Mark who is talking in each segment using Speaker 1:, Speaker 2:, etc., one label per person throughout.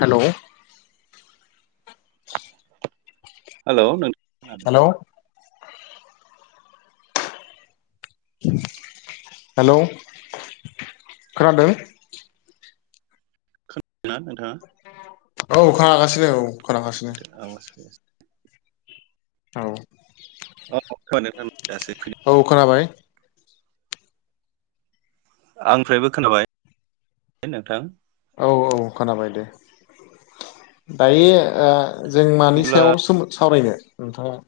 Speaker 1: Hello
Speaker 2: hello नोंथ खोनादों ना?
Speaker 1: हेलौ खोनादों?
Speaker 2: खोनादोंना नोंथाङा?
Speaker 1: औ खोना गासिनो औ खोनागासिनो
Speaker 2: [inaudible]
Speaker 1: औ
Speaker 2: अ
Speaker 1: औ
Speaker 2: [unintelligible]
Speaker 1: खोनाबाय
Speaker 2: आंनि फ्रायबो खोनाबाय नोंथां
Speaker 1: औ औ खोनाबाय दे दायो ओ जों मानि
Speaker 2: बिदिब्ला
Speaker 1: सायाव सोम सावरायनो? नोंथाङा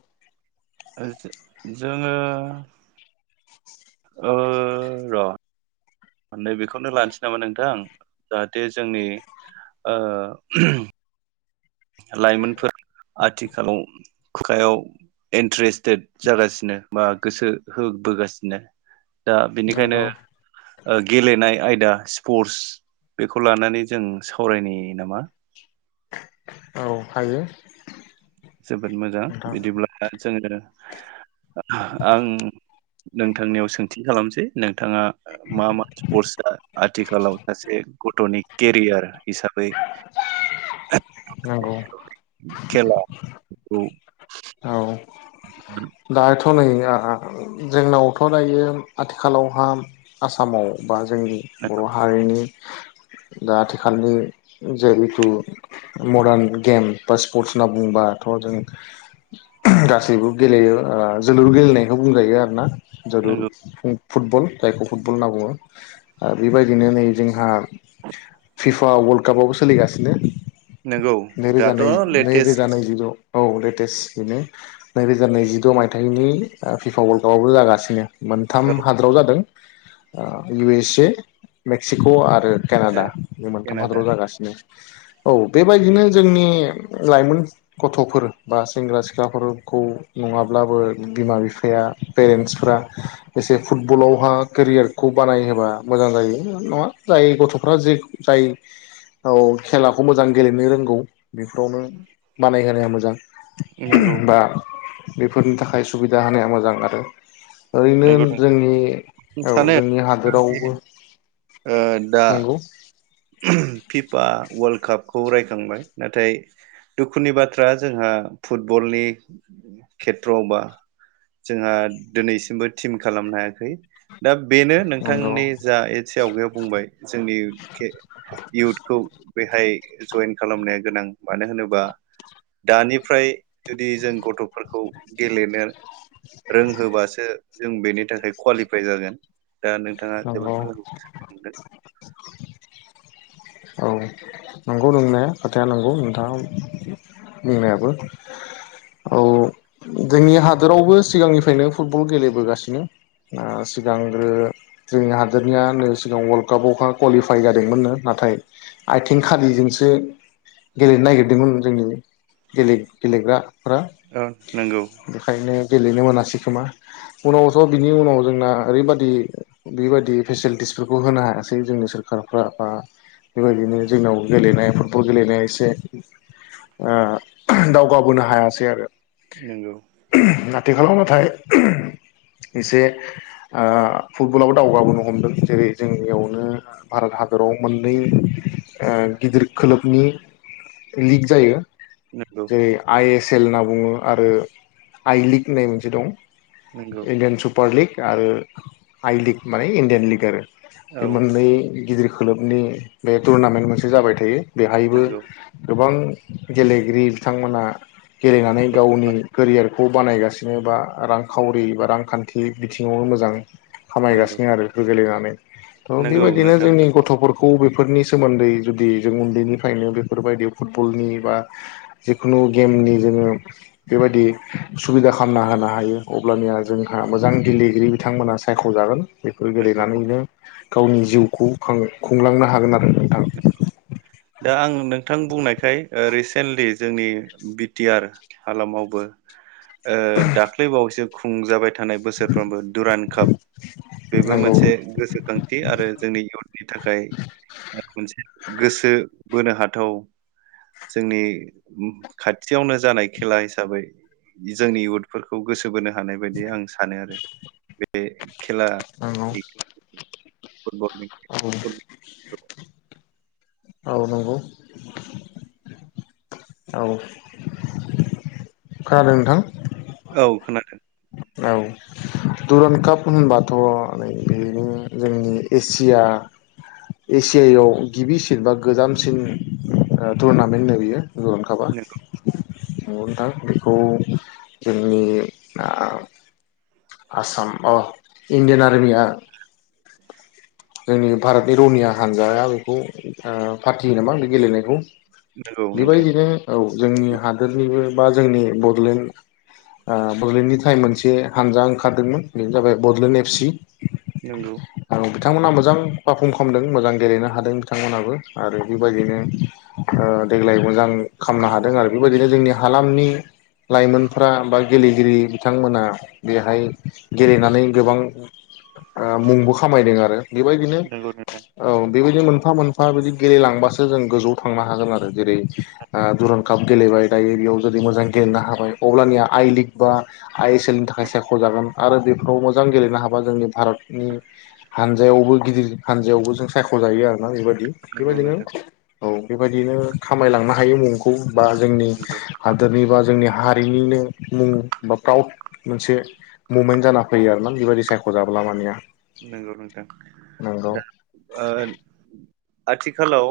Speaker 2: ओ जो-जोङो ओ र' नैबेखौनो लानोसै नामा नोंथां जाहाथे जोंनि ओ लाइमोनफोरा आथिखालाव खुखायाव इन्ट्रेस्टेड जागासिनो बा गोसो होबोगासिनो दा बिनिखायनो
Speaker 1: नंगौ
Speaker 2: ओ गेलेनाय ओ आयद दा स्पर्टस बेखौ लानानै जों सावरायनि नामा?
Speaker 1: औ हायो
Speaker 2: जोबोद मोजां
Speaker 1: नोंथां
Speaker 2: बिदिब्ला जोङो ओ आं नोंथांनियाव सोंथि खालामसै नोंथाङा मा मा स्पर्टसआ आथिखालाव सासे गथ'नि केरियार हिसाबै
Speaker 1: नंगौ
Speaker 2: खेला औ
Speaker 1: औ [unintelligible] थ' नै आ-आ जोंनावथ' दायो आथिखालावहा आसामाव बा जोंनि बर' हारिनि दा आथिखालनि जेहुथु मडार्न गेम बा स्पर्टस होनना बुंबाथ' जों गासैबो गेलेयो आ जोलुर गेलेनायखौ बुंजायो आरो ना जोलुर
Speaker 2: नंगौ
Speaker 1: फुटबल जायखौ फुटबल होनना बुङो बेबायदिनो नै जोंहा फिफा वर्ल्ड काप आबो सोलिगासिनो
Speaker 2: नंगौ
Speaker 1: नैरोजा
Speaker 2: दाथ'
Speaker 1: नै
Speaker 2: लेटेस्ट
Speaker 1: नैरोजा नैजिद' औ लेटेस्ट बेनो नैरोजा नैजिद' मायथाइनि फिफा वालकाप आबो जागासिनो मोनथाम
Speaker 2: औ
Speaker 1: हादोराव जादों। ओ इउ एस ए, मेक्सिक' आरो
Speaker 2: दे,
Speaker 1: केनाडा बे मोनथाम
Speaker 2: केनाडा
Speaker 1: हादराव जागासिनो औ बेबायदिनो जोंनि लाइमोन गथ'फोर बा सेंग्रा सिख्लाफोर खौ नङाब्लाबो बिमा बिफाया पेरेन्सफ्रा एसे फुटबलावहा केरियारखौ बानायहोबा मोजां जायो नङा जाय गथ'फ्रा जे जाय औ खेलाखौ मोजां गेलेनो रोंगौ बेफोरावनो बानायहोनाया मोजां।
Speaker 2: नंगौ
Speaker 1: ओहम बा बेफोरनि थाखाय सुबिदा होनाया मोजां आरो। ओरैनो
Speaker 2: नंगौ नोंथां
Speaker 1: जोंनि
Speaker 2: नों
Speaker 1: औ
Speaker 2: सानो
Speaker 1: जोंनि हादोरावबो
Speaker 2: ओ दा
Speaker 1: नंगौ
Speaker 2: फिफ फा वर्ल्ड कापखौ रायखांबाय नाथाय दुखुनि बाथ्रा जोंहा फुटबलनि खेथ्रआवबा जोंहा दिनैसिमबो थिम खालामनो हायाखै। दा बेनो
Speaker 1: नंगौ
Speaker 2: नोंथांनि जा एसे आवगायाव बुंबाय जोंनि के इउथखौ बेहाय जयेन खालामनाया गोनां मानो होनोबा दानिफ्राय जुदि जों गथ'फोरखौ गेलेनो रोंहोबासो जों बेनि थाखाय क्वालिफाइ जागोन। दा नोंथाङा
Speaker 1: नंगौ
Speaker 2: जोबोद मोजां सानदों।
Speaker 1: औ नंगौ नोंनाया खोथाया नंगौ नोंथाङा बुंनायाबो औ जोंनि हादोरावबो सिगांनिफ्रायनो फुटबल गेलेबोगासिनो ओ सिगांग्रो जोंनि हादोरनिया नै सिगां वार्ल्ड कापआवहाय कुवालिफाइ जादोंमोननो नाथाय आथिं खालिजोंसो गेलेनो नागिरदोंमोन जोंनिनो गेले गेलेग्रा फोरा
Speaker 2: औ नंगौ
Speaker 1: बेखायनो गेलेनो मोनासै खोमा उनावथ' बिनि उनाव जोंना ओरैबाददि बेबायदि फेसिलिटिसफोरखौ होनो हायासै जोंनि सोरखारफ्रा बा बेबायदिनो जोंनाव गेलेनाय फुटबल गेलेनाया एसे ओ दावगाबोनो हायासै आरो।
Speaker 2: नंगौ
Speaker 1: आथिखालाव नाथाय एसे ओ फुटबलावबो दावगाबोनो हमदों जेरै जोंनियावनो भारत हादराव मोननै गिदिर खोलोबनि लिग जायो
Speaker 2: नंगौ
Speaker 1: जेरै आइ एस सेल होनना बुङो आरो आइ लिग होननाय मोनसे दं।
Speaker 2: नंगौ
Speaker 1: इण्डियान सुपार लिग। आरो आइ लिग माने इण्डियान लिग आरो। बे
Speaker 2: औ
Speaker 1: मोननै गिदिर खोलोबनि बे टुरनामेन्ट मोनसे जाबाय थायो। बेहायबो
Speaker 2: नंगौ
Speaker 1: गोबां। गेलेगिरि बिथांमोना। गेलेनानै गावनि केरियारखौ बानायगासिनो। बिङ बा रांखावरि बा रांखान्थि बिथिंङावनो मोजां।
Speaker 2: नंगौ
Speaker 1: खामायगासिनो आरो बेफोर गेलेनानै। थ
Speaker 2: नंगौ
Speaker 1: बेबायदिनो
Speaker 2: नोंथां
Speaker 1: जोंनि गथफोरखौ [unintelligible] बेफोरनि सोमोन्दै जुदि जों उन्दैनिफ्रायनो बेफोरबायदि फुटबलनि बा जिखुनु गेमनि जोंङो बेबायदि सुबिदा खालामना होनो हायो अब्लानिया जोंहा मोजां गेलेगिरि बिथांमोना सायख जागोन। बेफोर
Speaker 2: नंगौ
Speaker 1: गेलेनानैनो गावनि जिउखौ खां खुंलांनो ह हागोन आरो नोंथां।
Speaker 2: दा आं नोंथां बुंनायखाय रिसेन्टलि जोंनि बि टि आर हालामावबो ओ दाख्लैबावैसो खुंजाबाय थानाय बोसोरफ्रोमबो दुरान काप बेबो
Speaker 1: नांगौ
Speaker 2: मोनसे गोसोखांथि आरो जोंनि इउथनि थाखाय मोनसे बो बोनो हाथाव जोंनि खाथि खाथियावनो जानाय खेला हिसाबै जोंनि इउथफोरखौ गो सोबोनो हानाय बायदि आं सानो आरो बे खेला फुटबलनि
Speaker 1: औ औ नंगौ औ खोनादों नोंथां
Speaker 2: औ खोनादों
Speaker 1: औ दुरान काप होनबाथ नै बेनो जोंनि एसिया एसियायाव गिबिसिन बा गोजामसिन ओ टुरनामेन्ट नो बेयो [unintelligible] नंगौ नोंथां बेखौ जोंनि आसाम अ इण्डियान आरमिया जोंनि भारतनि रौनिया हान्जाया बेखौ फाथियो नामा बे गेलेनायखौ
Speaker 2: नंगौ नोंथां
Speaker 1: बेबायदिनो औ जोंनि हादोरनिबो बा जोंनि बडलेण्ड ओ बडलेण्डनि थाखाय मोनसे हानजा ओंखारदोंमोन बेनो जाबाय बडलेण्ड एफ सि
Speaker 2: नंगौ
Speaker 1: बिथांमोना मोजां पारफर्म खामदों मोजां गेलेनो हादों बिथांमोनाबो आरो बेबायदिनो ओ देग्लाय मोजां खामनो हादों आरो बेबायदिनो जोंनि हालामनि लाइमोनफ्रा बा गेलेगिरि बिथांमोना बेहाय गेलेनानै गोबां ओ मुंबो खामायदों आरो बेबायदिनो
Speaker 2: नंगौ
Speaker 1: औ बेबायदि मोनफा मोनफा बिदि गेलेलांबासो जों गोजौआव थांनो हागोन आरो जेरै ओ
Speaker 2: नोंथां
Speaker 1: दुरन काप गेलेबाय दायो बेयाव जुदि मोजां गेलेनो हाबाय अब्लानिया आइ लिग बा आइ एस एल नि थाखाय सायख'जागोन आरो बेफोराव मोजां गेलेनो हाबा जोंनि भारतनि हानजायावबो गिदिर हानजायावबो जों सायख'जायो आरोना बेबायदि
Speaker 2: नंगौ
Speaker 1: बेबायदिनो
Speaker 2: नोंथां
Speaker 1: औ। बेबायदिनो खामायलांनो हायो मुंखौ बा जोंनि
Speaker 2: नंगौ
Speaker 1: हादोरनि बा जोंनि हारिनिनो मुं बा प्राउड मोनसे मुमेन्ट जाना फैयो आरोना बेबायदि सायख'जाब्ला मानिया
Speaker 2: नंगौ नोंथां
Speaker 1: नंगौ
Speaker 2: दा ओ आथिखालाव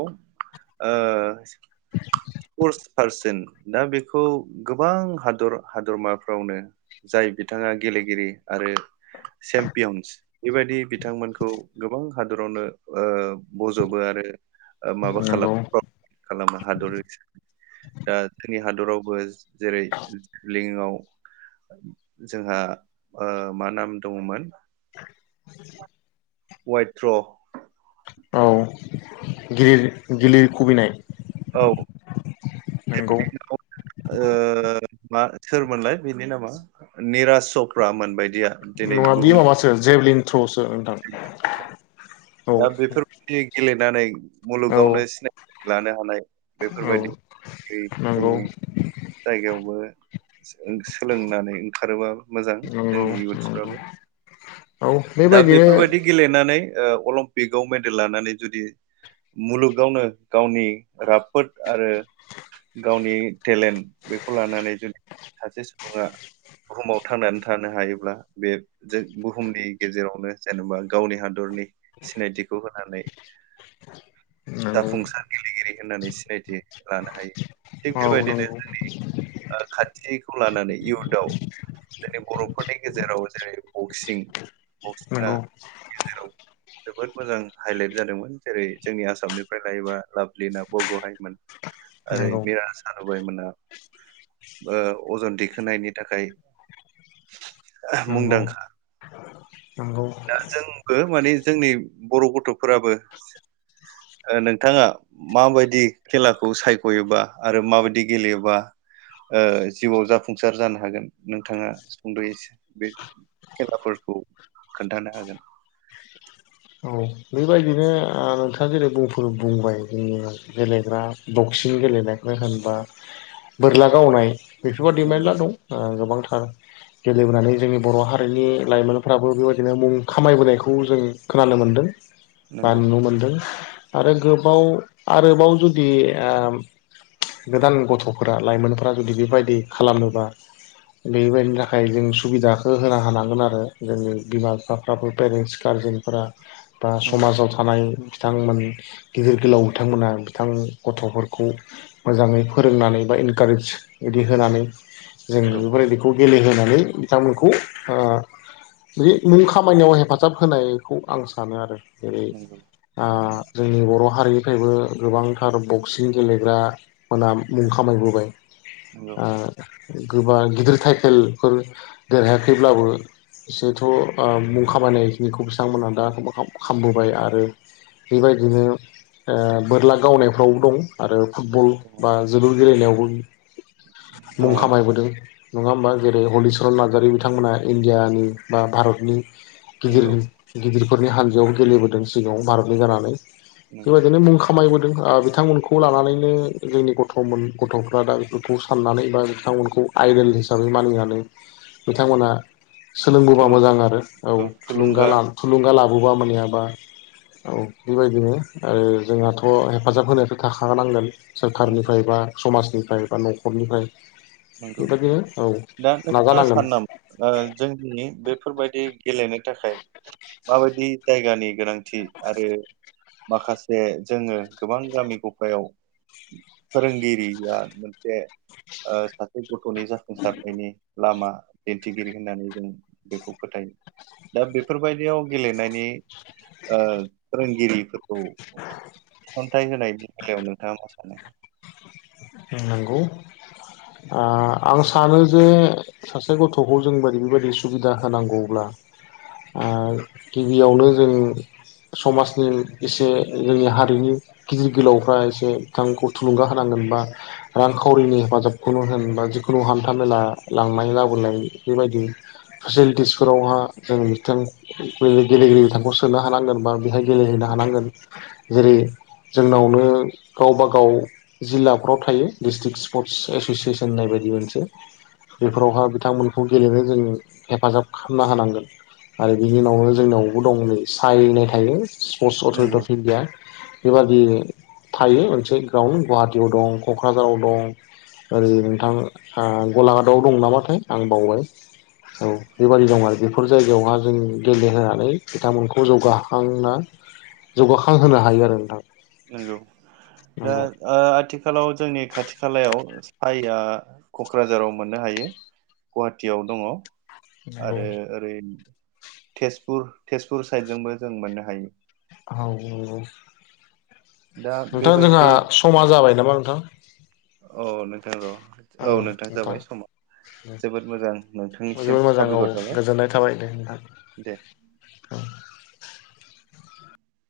Speaker 2: ओ स्पर्टस पारसन दा बेखौ गोबां हादर हादरमाफ्रावनो जाय बिथाङा गेलेगिरि आरो चेम्पियन्स बेबायदि बिथांमोनखौ गोबां हादरावनो ओ बज'बो आरो माबा
Speaker 1: नंगौ
Speaker 2: खालामो खालामो हादर दा जोंनि हादरावबो जेरैलिङआव जोंहा ओ मा नाम दङमोन
Speaker 1: [inaudible]
Speaker 2: वाइथ्र'
Speaker 1: औ गिर गिलिर खुबैनाय
Speaker 2: औ।
Speaker 1: नंगौ
Speaker 2: [unintelligible] ओ मा सोरमोनलाय बिनि नामा निरासफ्रा मोनबाय
Speaker 1: नङा बि माबासो जेभलि थ्र सो नोंथां औ
Speaker 2: दा बेफोरबायदि गेलेनानै
Speaker 1: औ
Speaker 2: मुलुगावनो सिनाय लानो हानाय
Speaker 1: औ
Speaker 2: बेफोरबायदि
Speaker 1: नंगौ
Speaker 2: जोंनि जायगायावबो सोलोंनानै ओंखारोबा मोजां
Speaker 1: नंगौ
Speaker 2: जोंनि
Speaker 1: नंगौ
Speaker 2: इयउथ्सफ्राबो
Speaker 1: औ
Speaker 2: दा
Speaker 1: बेबायदिनो
Speaker 2: बेफोरबायदि गेलेनानै ओ अलं पिकाव मेडेल लानानै जुदि मुलुगावनो गावनि राफोद आरो गावनि टेलेन्ट बेखौ लानानै जुदि सासे सुबुङा बुहुमाव थांनानै थानो हायोब्ला बे जों बुहुमनि गेजेरावनो जेनेबा गावनि हादरनि सिनायथिखौ होनानै
Speaker 1: नंगौ
Speaker 2: जाफुंसार गेलेगिरि होननानै सिनायथि लानो हायो थिग
Speaker 1: औ
Speaker 2: बेबायदिनो
Speaker 1: नंगौ
Speaker 2: जोंनि ओ खान्थिखौ लानानै इउथाव जोंनि बर'फोरनि गेजेराव जेरै बक्सिं बक्सिंआ
Speaker 1: नंगौ
Speaker 2: गेजेराव जोबोद मोजां हाइलाइट जादोंमोन जेरै जोंनि आसामनिफ्राय लायोबा लाब लिना बरग'हायमोन ओरै
Speaker 1: नंगौ
Speaker 2: मिया सारुबायमोना। ओ अजन दैखोनायनायनि थाखाय
Speaker 1: नंगौ
Speaker 2: मुंदांखा।
Speaker 1: नंगौ
Speaker 2: दा जोंबो माने जोंनि बर' गथ'फोराबो ओ नोंथाङा माबायदि खेलाखौ सायख'योबा आरो माबायदि गेलेयोबा ओ जिउआव जाफुंसार जानो हागोन? नोंथाङा सुंद' एसो बे खेलाफोरखौ खोनथानो हागोन।
Speaker 1: औ बेबायदिनो ओ नोंथाङा जेरै बुंफोर बुंबाय जोंनि गेलेग्रा बक्सिं गेलेनायखौ होनबा बोरला गावनाय बेफोरबायदि
Speaker 2: नंगौ
Speaker 1: मेरला दं ओ गोबांथार। गेलेबोनानै जोंनि बर' हारिनि लाइमोनफ्राबो बेबायदिनो मुं खामायबोनायखौ जों खोनानो मोन्दों। बा
Speaker 2: नंगौ
Speaker 1: नुनो मोनदों। आरो गोबाव आरोबाव जुदि ओम गोदान गथ'फोरा लाइमोनफोरा जुदि बेबायदि खालामोबा बेबायदिनि थाखाय जों सुबिदाखो होनो हानांगोन आरो जोंनि बिमा बिफाफ्राबो पेरेन्टस गारजेनफोरा बा
Speaker 2: उम
Speaker 1: समाजाव थानाय बिथांमोन गिदिर गोलाव बिथांमोना, बिथां गथ'फोरखौ मोजाङै फोरोंनानै बा इनकारेज बिदि होनानै जों
Speaker 2: नंगौ
Speaker 1: बेफोर बादिखौ गेलेहोनानै बिथांमोनखौ ओ [unintelligible] मुं खामानियाव हेफाजाब होनायखौ आं सानो आरो जेरै
Speaker 2: नंगौ
Speaker 1: ओ जोंनि बर' हारि निफ्रायबो गोबांथार बक्सिं गेलेग्रा मोना मुं खामायबोबाय।
Speaker 2: नंगौ
Speaker 1: ओ [inaudible] गोबां गिदिर टाइटेलफोर देरहायाखैब्लाबो, एसेथ' ओ मुं खामायनायखिनिखौ बिथांमोनहा दा [inaudible] खामबोबाय आरो बेबायदिनो ओ बोरला गावनायफ्रावबो दं। आरो फुटबल बा जोलुर गेलेनायावबो [inaudible]
Speaker 2: दङ
Speaker 1: मुं
Speaker 2: नोंथां
Speaker 1: खामायबोदों। नङा होमबा जेरै हलिरन नार नार्जारि बिथांमोना इण्डियानि बा भारतनि गिदिर
Speaker 2: नंगौ
Speaker 1: गिदिर फोरनि हानजायाव गेलेबोदों सिगाङाव भारतनि जानानै
Speaker 2: नंगौ
Speaker 1: बेबायदिनो मुं खामायबो ओ बिथांमोनखौ लानानैनो जोंनि गथ'मोन गथ'फ्रा दा बेफोरखौ साननानै बा बिथांमोनखौ आइडेल हिसाबै मानिनानै बिथांमोना सोलोंबोबा
Speaker 2: थुलुंगा
Speaker 1: मोजां आरो औ
Speaker 2: नंगौ
Speaker 1: थुलुंगा ला थुलुंगा ला बबा मोनहैयाबा औ बेबायदिनो आरो जोंहाथ' हेफाजाब होनायाथ' थाखानांगोन।
Speaker 2: नंगौ
Speaker 1: सोरखारनिफ्राय बा समाजनि फ्राय बा न'खरनिफ्राय
Speaker 2: नंगौ
Speaker 1: बेबायदिनो औ
Speaker 2: दा नोंथाङा
Speaker 1: नाजानांगोन।
Speaker 2: सानो नामा ओ जोंनि बेफोरबायदि गेलेनो थाखाय माबायदि जायगानि गोनां थि आरो माखासे जोङो गोबां गामि गफायाव फोरोंगिरिया मोनसे ओ [unintelligible] गथ'नि जाफुंसारनायनि लामा दिन्थिगिरि होननानै जों बेखौ फोथायो दा बेफोरबायदियाव गेलेनायनि ओ फोरोंगिरि फोरखौ थिसनथाय होनायनि बेलायाव नोंथाङा मा सानो?
Speaker 1: ओं नंगौ आ आं सानो जे सासे गथ'खौ जों बादि बेबायदि सुबिदा होनांगौब्ला आ गिबियावनो जों समाजनि इसे जोंनि हारिनि गिदिर गोलावफ्रा एसे बिथांखौ थुलुंगा होनांगोन बा रांखावरिनि हेफाजाबखौनो होन बा जिखुनु हान्था मेला लांनाय लाबोनाय बेबायदि फेसिलिटिसफोरावहा जों बिथां ओ गेलेगिरि बिथांखौ सोनो हानांगोन बा बेहाय गेलेहैनो हानांगोन जेरै जोंनावनो गावबाागाव जिल्ला। फ्राव थायो डिस्ट्रिक स्पर्टस एस'सियेसन होननाय बायदि मोनसे बेफोरावहा बिथांमोनखौ गेलेनो जों हेफाजाब खालामना होनांगोन आरो बिनि उनावनो जोंनिनयावबो दं नै सायरिनाय थायो। सिफरटस अथरटि
Speaker 2: नोंगौ
Speaker 1: अफ इणडिया। बेबादि थायो मोनसे ग्राउन्ड गुवाहाटियाव दं। क'क्राझाराव दं ओरै नोंथां आ गलाघाटआव दं नामाथाय आं बावबाय औ बेबादि दं आरो बेफोर जायगायावहा जों गेलेहोनानै बिथांमोनखौ जौगाखांना जौगाखांहोनो हायो आरो नोंथां।
Speaker 2: नोंगौ दा
Speaker 1: नंगौ
Speaker 2: ओ आथि खालाव जोंनि खाथि खालायाव साइआ क'क्राझाराव मोननो हायो गुवाहाटीयाव दङ। आरो ओरै। तेजपुर तेजपुर साइदजोंबो जों मोननो हायो।
Speaker 1: औ औ
Speaker 2: दा
Speaker 1: नोंथां जोंहा
Speaker 2: बेबायदि
Speaker 1: समा जाबाय नामा? नोंथां।
Speaker 2: औ नोंथां‌‌ र।
Speaker 1: औ नोंथां
Speaker 2: जोबोद मोजां
Speaker 1: औ
Speaker 2: नोंथांनिसिम
Speaker 1: जोबोर मोजां औ
Speaker 2: साबायखर थाबाय
Speaker 1: गोजोननाय थाबाय दे
Speaker 2: दे
Speaker 1: नोंथां औ